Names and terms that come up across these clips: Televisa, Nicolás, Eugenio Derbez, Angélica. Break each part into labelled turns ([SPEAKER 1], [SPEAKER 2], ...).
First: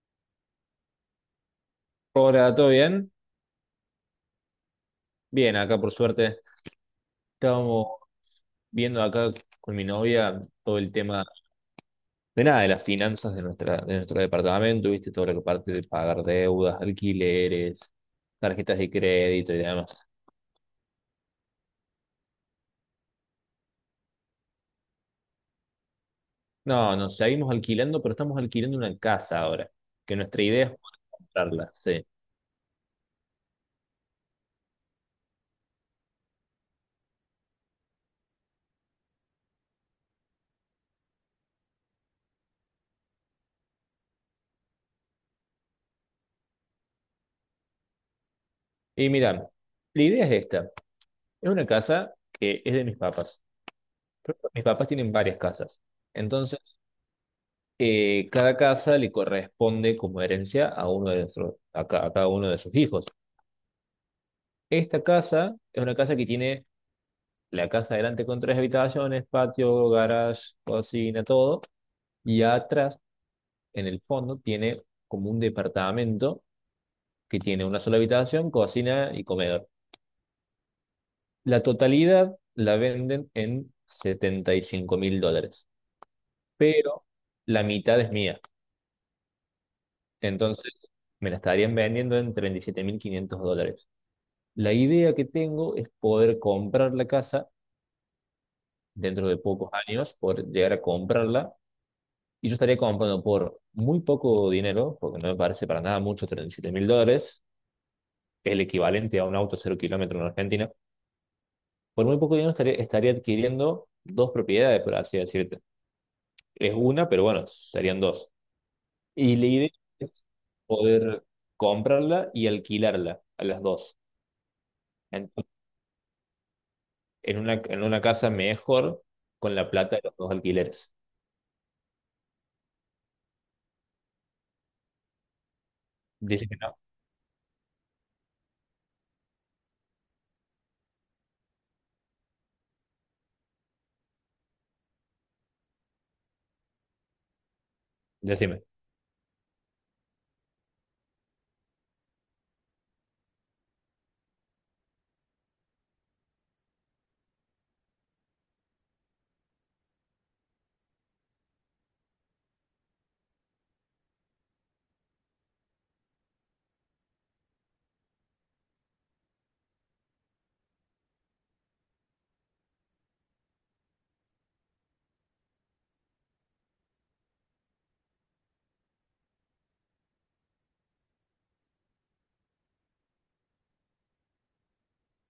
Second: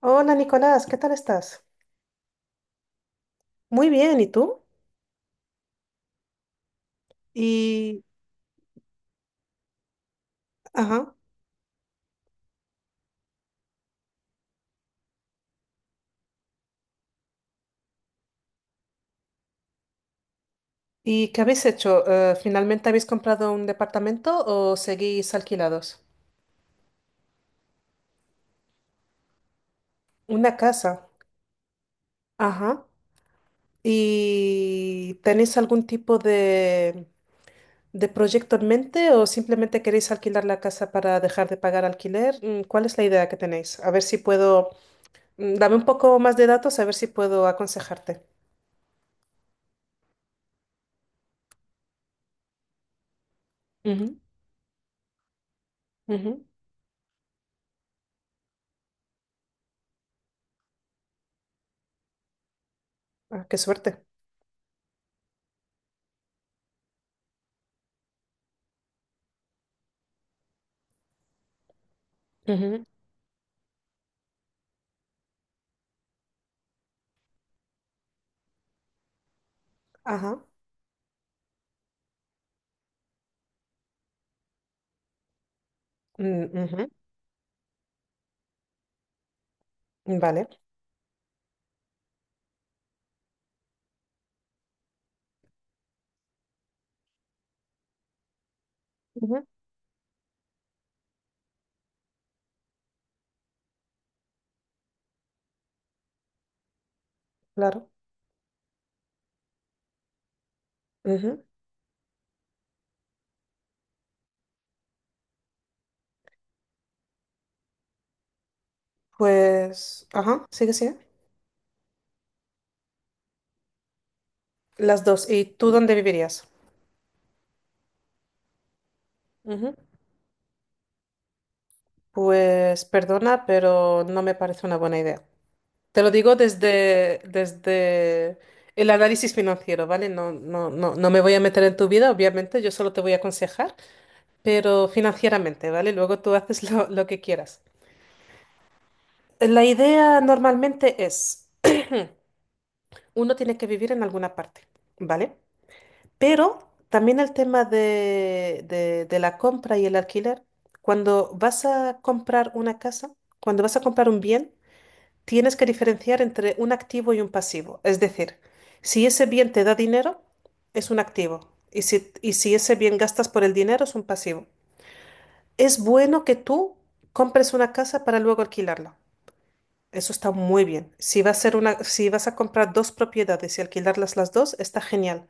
[SPEAKER 1] Hola Nicolás, ¿qué tal estás?
[SPEAKER 2] Hola, ¿todo bien?
[SPEAKER 1] Muy bien, ¿y tú?
[SPEAKER 2] Bien, acá por suerte. Estábamos
[SPEAKER 1] Y,
[SPEAKER 2] viendo acá con mi novia todo el
[SPEAKER 1] ajá,
[SPEAKER 2] tema de nada, de las finanzas de nuestro departamento, ¿viste? Todo lo que parte de pagar deudas, alquileres, tarjetas de crédito y demás.
[SPEAKER 1] ¿y qué habéis hecho? ¿Finalmente habéis comprado un departamento o seguís alquilados?
[SPEAKER 2] No, nos seguimos alquilando, pero estamos alquilando una casa ahora, que nuestra
[SPEAKER 1] Una
[SPEAKER 2] idea es
[SPEAKER 1] casa.
[SPEAKER 2] comprarla, sí.
[SPEAKER 1] Ajá. ¿Y tenéis algún tipo de proyecto en mente o simplemente queréis alquilar la casa para dejar de pagar alquiler? ¿Cuál es la idea que tenéis? A ver si puedo, dame un poco más de datos, a ver si puedo aconsejarte.
[SPEAKER 2] Y mira, la idea es esta. Es una casa que es de mis papás.
[SPEAKER 1] Ujú,
[SPEAKER 2] Mis papás tienen varias casas.
[SPEAKER 1] ujú.
[SPEAKER 2] Entonces, cada casa le corresponde como herencia a uno de nuestros, a cada uno de sus hijos.
[SPEAKER 1] Ah, qué suerte.
[SPEAKER 2] Esta casa es una casa que tiene la casa adelante con tres habitaciones, patio, garage, cocina, todo, y
[SPEAKER 1] Ujú,
[SPEAKER 2] atrás, en el fondo, tiene como un departamento que tiene una sola habitación, cocina y comedor.
[SPEAKER 1] ajá.
[SPEAKER 2] La totalidad la venden en US$75.000,
[SPEAKER 1] Mm, ujú.
[SPEAKER 2] pero la mitad es mía.
[SPEAKER 1] Vale,
[SPEAKER 2] Entonces, me la estarían vendiendo en US$37.500. La idea que tengo es poder comprar la casa dentro de
[SPEAKER 1] ujú,
[SPEAKER 2] pocos años, poder llegar a comprarla. Y yo estaría comprando por muy poco dinero, porque no me parece para nada mucho, US$37.000,
[SPEAKER 1] claro.
[SPEAKER 2] el equivalente a un auto cero kilómetro en Argentina.
[SPEAKER 1] Ujú.
[SPEAKER 2] Por muy poco dinero estaría adquiriendo dos propiedades, por así decirte. Es una, pero bueno, serían dos. Y la idea
[SPEAKER 1] Pues,
[SPEAKER 2] es
[SPEAKER 1] ajá, sigue, sigue.
[SPEAKER 2] poder comprarla y alquilarla a las dos.
[SPEAKER 1] Las dos. ¿Y
[SPEAKER 2] Entonces,
[SPEAKER 1] tú dónde vivirías?
[SPEAKER 2] en una casa mejor con la
[SPEAKER 1] Ujú.
[SPEAKER 2] plata de los dos alquileres.
[SPEAKER 1] Pues, perdona, pero no me parece una buena idea. Te lo digo
[SPEAKER 2] Dice que no.
[SPEAKER 1] desde el análisis financiero, ¿vale? No, no, no, no me voy a meter en tu vida, obviamente, yo solo te voy a aconsejar, pero financieramente, ¿vale? Luego tú haces lo que quieras.
[SPEAKER 2] Decime,
[SPEAKER 1] La idea normalmente es, uno tiene que vivir en alguna parte, ¿vale? Pero también el tema de la compra y el alquiler. Cuando vas a comprar una casa, cuando vas a comprar un bien, tienes que diferenciar entre un activo y un pasivo. Es decir, si ese bien te da dinero, es un activo. Y si ese bien gastas por el dinero, es un pasivo. Es bueno que tú compres una casa para luego alquilarla. Eso está muy bien. Si va a ser una, si vas a comprar dos propiedades y alquilarlas las dos, está genial.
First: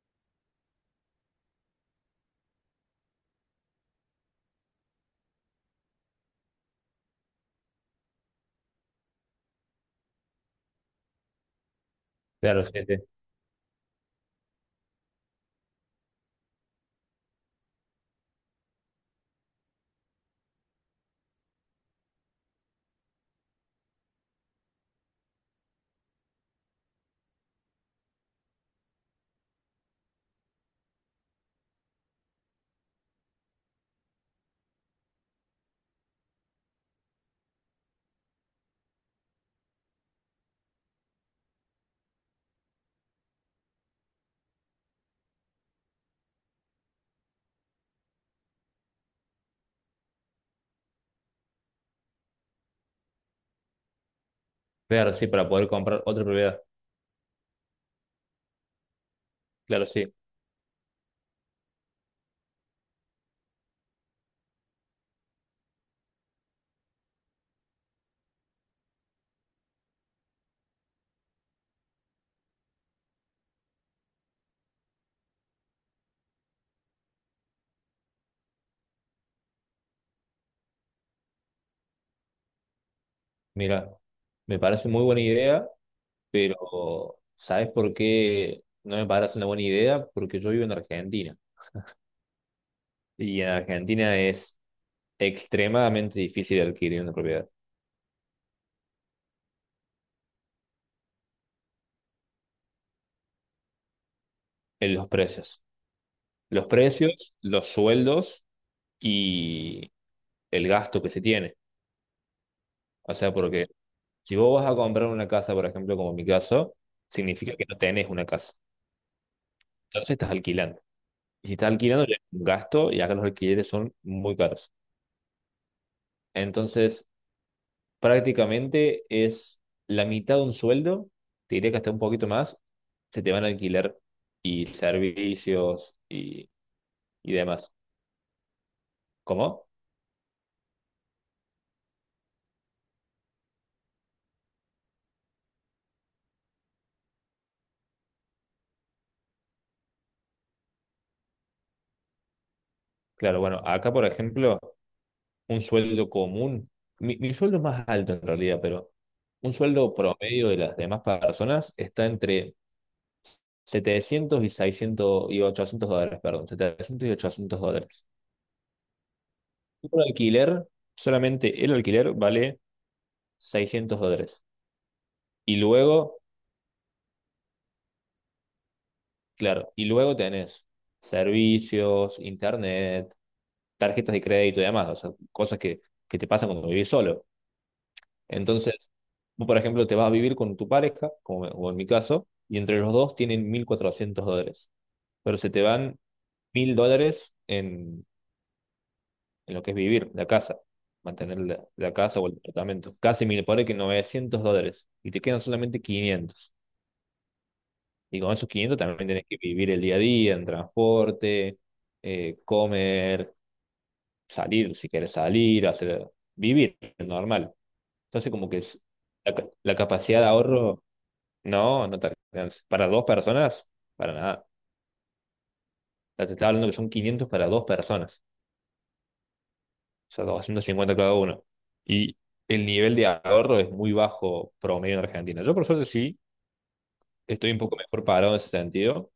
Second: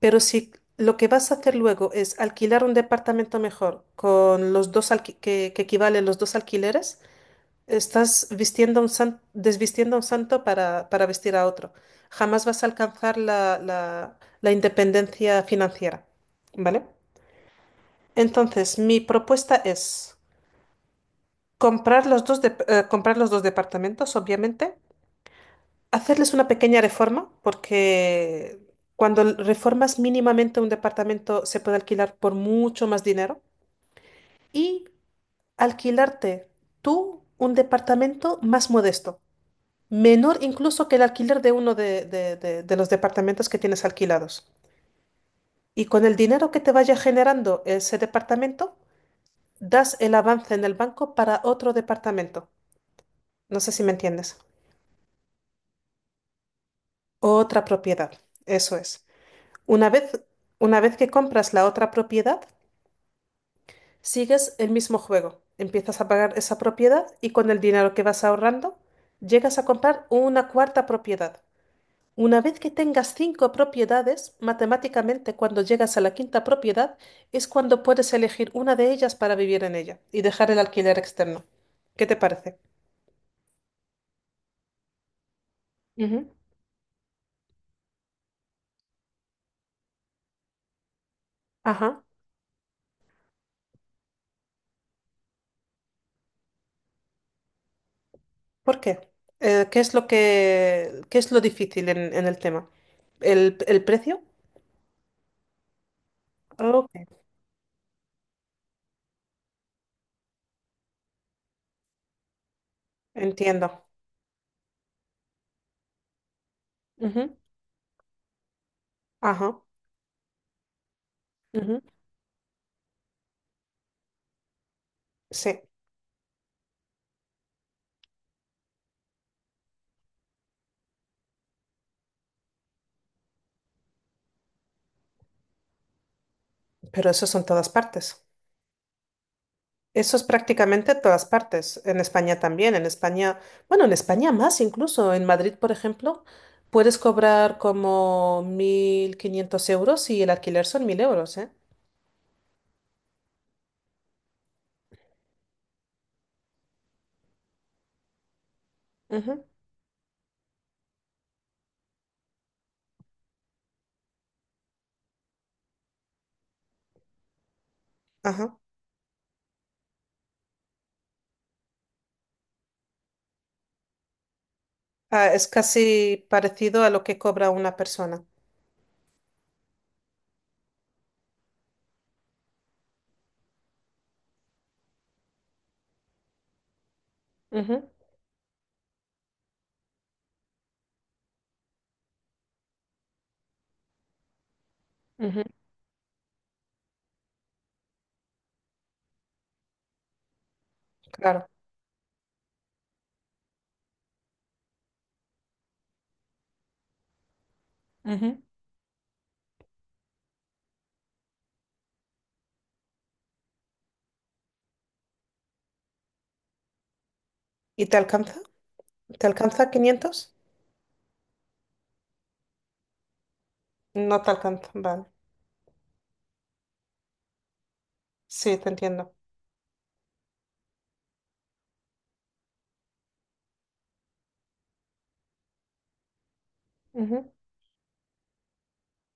[SPEAKER 1] Pero si lo que vas a hacer luego es alquilar un departamento mejor con los dos que equivalen los dos alquileres, estás vistiendo desvistiendo a un santo para vestir a otro. Jamás vas
[SPEAKER 2] claro,
[SPEAKER 1] a
[SPEAKER 2] sí, sí.
[SPEAKER 1] alcanzar la independencia financiera, ¿vale? Entonces, mi propuesta es comprar los dos departamentos, obviamente, hacerles una pequeña reforma, porque cuando reformas mínimamente un departamento se puede alquilar por mucho más dinero y alquilarte tú un departamento más modesto, menor incluso que el alquiler de uno de los departamentos que tienes alquilados. Y con el dinero que te vaya generando ese departamento, das el avance en el banco para otro departamento. No sé si me entiendes.
[SPEAKER 2] Claro, sí, para poder comprar otra propiedad.
[SPEAKER 1] Otra propiedad, eso es.
[SPEAKER 2] Claro,
[SPEAKER 1] Una
[SPEAKER 2] sí.
[SPEAKER 1] vez, una vez que compras la otra propiedad, sigues el mismo juego. Empiezas a pagar esa propiedad y con el dinero que vas ahorrando, llegas a comprar una cuarta propiedad. Una vez que tengas cinco propiedades, matemáticamente cuando llegas a la quinta propiedad es cuando puedes elegir una de ellas para vivir en ella y dejar el alquiler externo. ¿Qué te parece?
[SPEAKER 2] Mira, me parece muy buena idea,
[SPEAKER 1] Ujú.
[SPEAKER 2] pero ¿sabes por qué no me parece una buena idea? Porque yo vivo en Argentina
[SPEAKER 1] Ajá.
[SPEAKER 2] y en Argentina es extremadamente difícil adquirir una propiedad
[SPEAKER 1] ¿Por qué? ¿Qué es qué es lo difícil en el tema? ¿El precio?
[SPEAKER 2] en los precios. Los
[SPEAKER 1] Ok.
[SPEAKER 2] precios, los sueldos y el gasto que se tiene. O sea, porque
[SPEAKER 1] Entiendo.
[SPEAKER 2] si vos vas a comprar una casa, por ejemplo, como en mi caso,
[SPEAKER 1] Ujú,
[SPEAKER 2] significa que no tenés una casa.
[SPEAKER 1] ajá.
[SPEAKER 2] Entonces estás alquilando. Y si está
[SPEAKER 1] Ujú,
[SPEAKER 2] alquilando, ya es un gasto y acá los alquileres son muy caros.
[SPEAKER 1] sí,
[SPEAKER 2] Entonces, prácticamente es la mitad de un sueldo, te diría que hasta un poquito más, se te van a alquilar y servicios y,
[SPEAKER 1] pero eso
[SPEAKER 2] y
[SPEAKER 1] son todas
[SPEAKER 2] demás.
[SPEAKER 1] partes.
[SPEAKER 2] ¿Cómo?
[SPEAKER 1] Eso es prácticamente todas partes. En España también. En España, bueno, en España más incluso. En Madrid, por ejemplo, puedes cobrar como 1.500 euros y el alquiler son 1.000 euros, ¿eh?
[SPEAKER 2] Claro, bueno, acá por ejemplo, un sueldo común, mi sueldo es más alto en realidad, pero
[SPEAKER 1] Ujú,
[SPEAKER 2] un sueldo promedio de las demás personas está entre 700 y 600 y 800 dólares, perdón, 700 y 800 dólares.
[SPEAKER 1] ajá.
[SPEAKER 2] Un alquiler, solamente el alquiler vale US$600.
[SPEAKER 1] Ah, es
[SPEAKER 2] Y luego,
[SPEAKER 1] casi parecido a lo que cobra una persona.
[SPEAKER 2] claro, y luego tenés servicios, internet, tarjetas de crédito y demás, o sea, cosas que te pasan cuando vivís solo.
[SPEAKER 1] Ujú,
[SPEAKER 2] Entonces, vos, por ejemplo, te vas a vivir con tu pareja, como en mi caso, y entre los dos tienen US$1.400. Pero
[SPEAKER 1] ujú,
[SPEAKER 2] se te van US$1.000 en lo que es vivir, la casa, mantener
[SPEAKER 1] claro.
[SPEAKER 2] la casa o el departamento. Casi 1.000 por ahí que US$900. Y te quedan solamente quinientos. Y con
[SPEAKER 1] Ujú.
[SPEAKER 2] esos 500 también tenés que vivir el día a día en transporte, comer, salir si querés salir, hacer, vivir normal.
[SPEAKER 1] ¿Y te
[SPEAKER 2] Entonces
[SPEAKER 1] alcanza?
[SPEAKER 2] como que
[SPEAKER 1] ¿Te alcanza
[SPEAKER 2] la capacidad de
[SPEAKER 1] 500?
[SPEAKER 2] ahorro, no, no te alcanza. Para dos personas, para
[SPEAKER 1] No te
[SPEAKER 2] nada.
[SPEAKER 1] alcanza. Vale.
[SPEAKER 2] Ya te estaba hablando que son 500 para dos personas,
[SPEAKER 1] Sí, te entiendo.
[SPEAKER 2] o sea, 250 cada uno. Y el nivel de ahorro es muy bajo promedio en Argentina. Yo por suerte sí,
[SPEAKER 1] Ujú,
[SPEAKER 2] estoy un poco mejor parado en ese sentido.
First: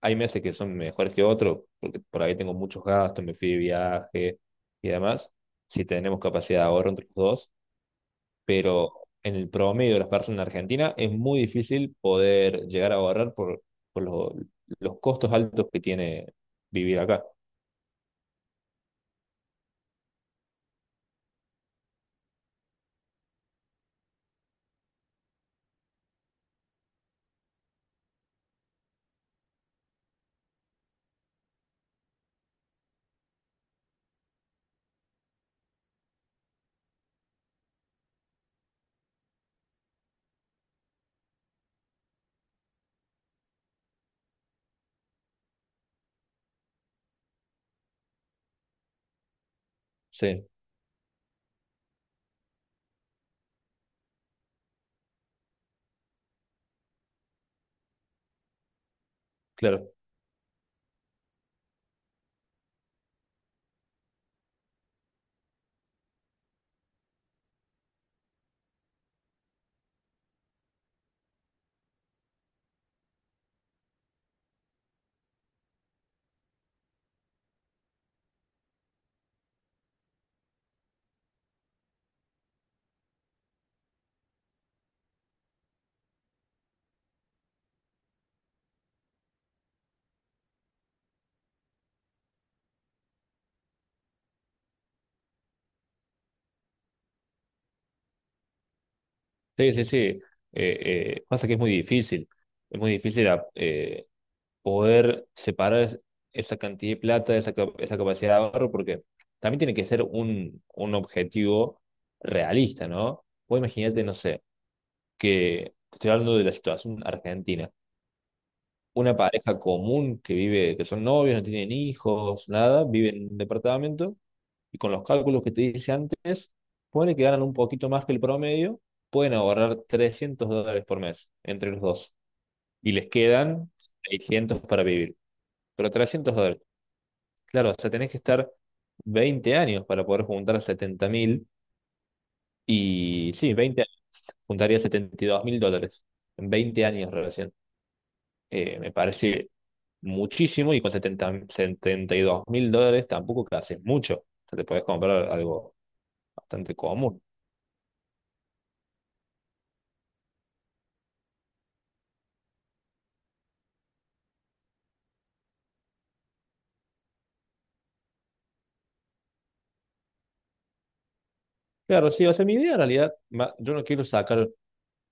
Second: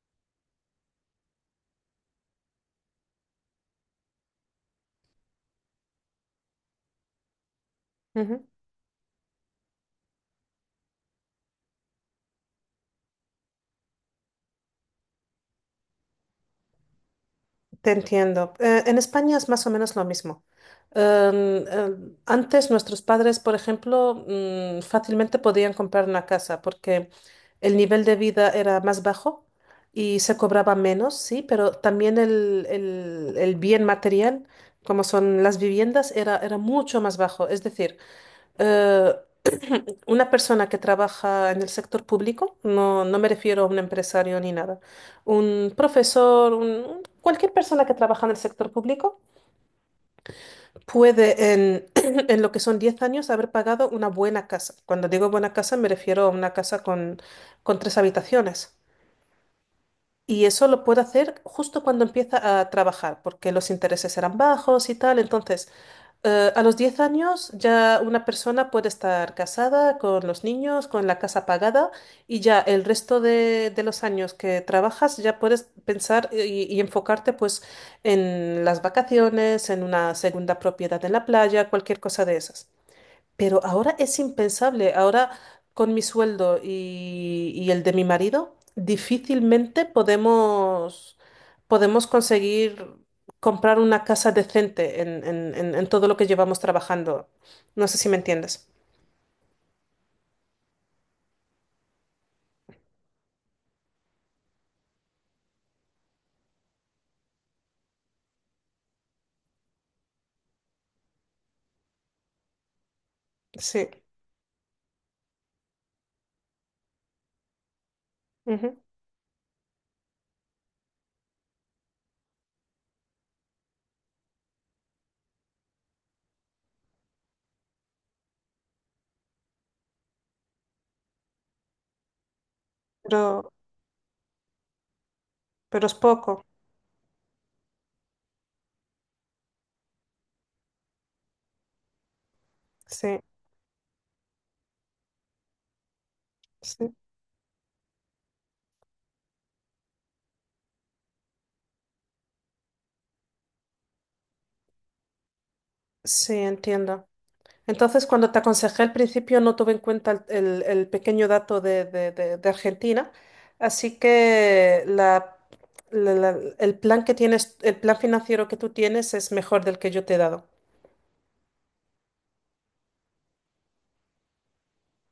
[SPEAKER 2] Hay meses que son mejores que otros, porque por ahí tengo muchos gastos, me fui de viaje y demás, si tenemos capacidad de ahorro entre los dos,
[SPEAKER 1] ujú.
[SPEAKER 2] pero en el promedio de las personas en Argentina es muy difícil poder llegar a ahorrar por los costos altos que tiene vivir acá.
[SPEAKER 1] Te entiendo. En España es más o menos lo mismo. Antes nuestros padres, por ejemplo, fácilmente podían comprar una casa porque el nivel de vida era más bajo y se cobraba menos, sí, pero también el bien material, como son las viviendas, era mucho más bajo. Es decir, eh, una persona que trabaja en el sector público, no, no me refiero a un empresario ni nada, un profesor, cualquier persona que trabaja en el sector público
[SPEAKER 2] Sí,
[SPEAKER 1] puede en lo que son 10 años haber pagado una buena casa. Cuando digo buena casa me refiero a una casa con tres habitaciones.
[SPEAKER 2] claro.
[SPEAKER 1] Y eso lo puede hacer justo cuando empieza a trabajar, porque los intereses eran bajos y tal. Entonces, a los 10 años ya una persona puede estar casada con los niños, con la casa pagada y ya el resto de los años que trabajas ya puedes pensar y enfocarte pues en las vacaciones, en una segunda propiedad en la playa, cualquier cosa de esas. Pero ahora es impensable. Ahora, con mi sueldo y el de mi marido, difícilmente podemos conseguir comprar una casa decente en todo lo que llevamos trabajando. No sé si me entiendes.
[SPEAKER 2] Sí, sí, sí. Pasa que es muy difícil. Es muy difícil poder separar esa cantidad de plata, esa capacidad de ahorro, porque también tiene que ser un objetivo realista, ¿no? Vos
[SPEAKER 1] Sí.
[SPEAKER 2] imagínate, no sé, que te estoy hablando de la situación argentina.
[SPEAKER 1] Ujú.
[SPEAKER 2] Una pareja común que vive, que son novios, no tienen hijos, nada, vive en un departamento y con los cálculos que te dije antes, pone que ganan un poquito más que el promedio, pueden ahorrar US$300 por mes entre los dos y les
[SPEAKER 1] Pero,
[SPEAKER 2] quedan 600 para vivir,
[SPEAKER 1] pero
[SPEAKER 2] pero
[SPEAKER 1] es
[SPEAKER 2] 300
[SPEAKER 1] poco.
[SPEAKER 2] dólares. Claro, o sea, tenés que estar 20 años para poder juntar 70.000.
[SPEAKER 1] Sí,
[SPEAKER 2] Y sí, 20 años, juntaría US$72.000. En veinte
[SPEAKER 1] sí.
[SPEAKER 2] años recién. Me parece muchísimo y con US$72.000 tampoco que haces mucho. O sea, te podés comprar algo
[SPEAKER 1] Sí,
[SPEAKER 2] bastante
[SPEAKER 1] entiendo.
[SPEAKER 2] común.
[SPEAKER 1] Entonces, cuando te aconsejé al principio, no tuve en cuenta el pequeño dato de Argentina. Así que el plan que tienes, el plan financiero que tú tienes es mejor del que yo te he dado.
[SPEAKER 2] Claro, sí, o sea, mi idea en realidad, yo no quiero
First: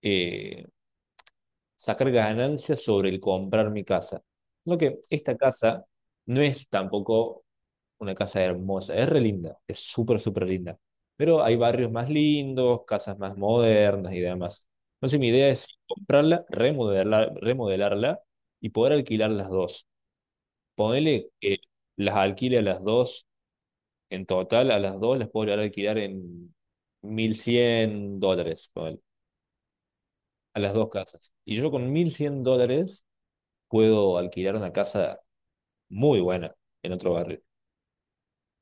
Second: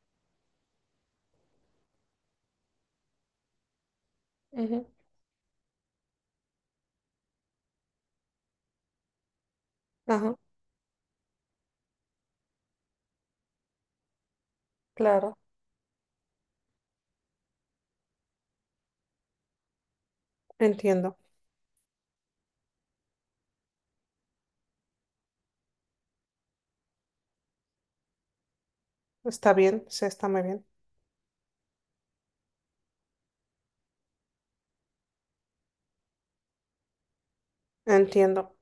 [SPEAKER 2] eh, sacar ganancias sobre el comprar mi casa. Lo
[SPEAKER 1] Ujú.
[SPEAKER 2] que esta casa no es tampoco una casa hermosa, es re linda, es súper,
[SPEAKER 1] Ajá,
[SPEAKER 2] súper linda. Pero hay barrios más lindos, casas más modernas y demás. Entonces mi
[SPEAKER 1] claro,
[SPEAKER 2] idea es comprarla, remodelarla y poder alquilar las dos.
[SPEAKER 1] entiendo.
[SPEAKER 2] Ponele que las alquile a las dos, en total a las dos las puedo llegar a alquilar en US$1.100, ponele,
[SPEAKER 1] Está bien, sí, está muy
[SPEAKER 2] a
[SPEAKER 1] bien.
[SPEAKER 2] las dos casas. Y yo con US$1.100 puedo alquilar una casa muy buena en otro barrio.
[SPEAKER 1] Entiendo.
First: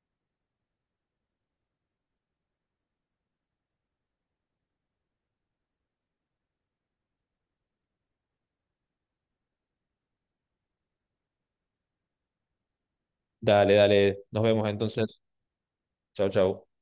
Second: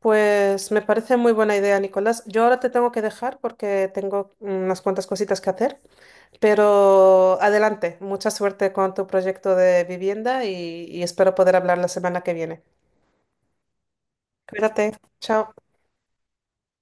[SPEAKER 1] Pues me parece muy buena idea, Nicolás. Yo ahora te tengo que dejar porque tengo unas cuantas cositas que hacer. Pero adelante, mucha suerte con tu proyecto de vivienda y espero poder hablar la semana que viene.
[SPEAKER 2] Dale, dale, nos vemos
[SPEAKER 1] Cuídate,
[SPEAKER 2] entonces.
[SPEAKER 1] chao.
[SPEAKER 2] Chau, chau.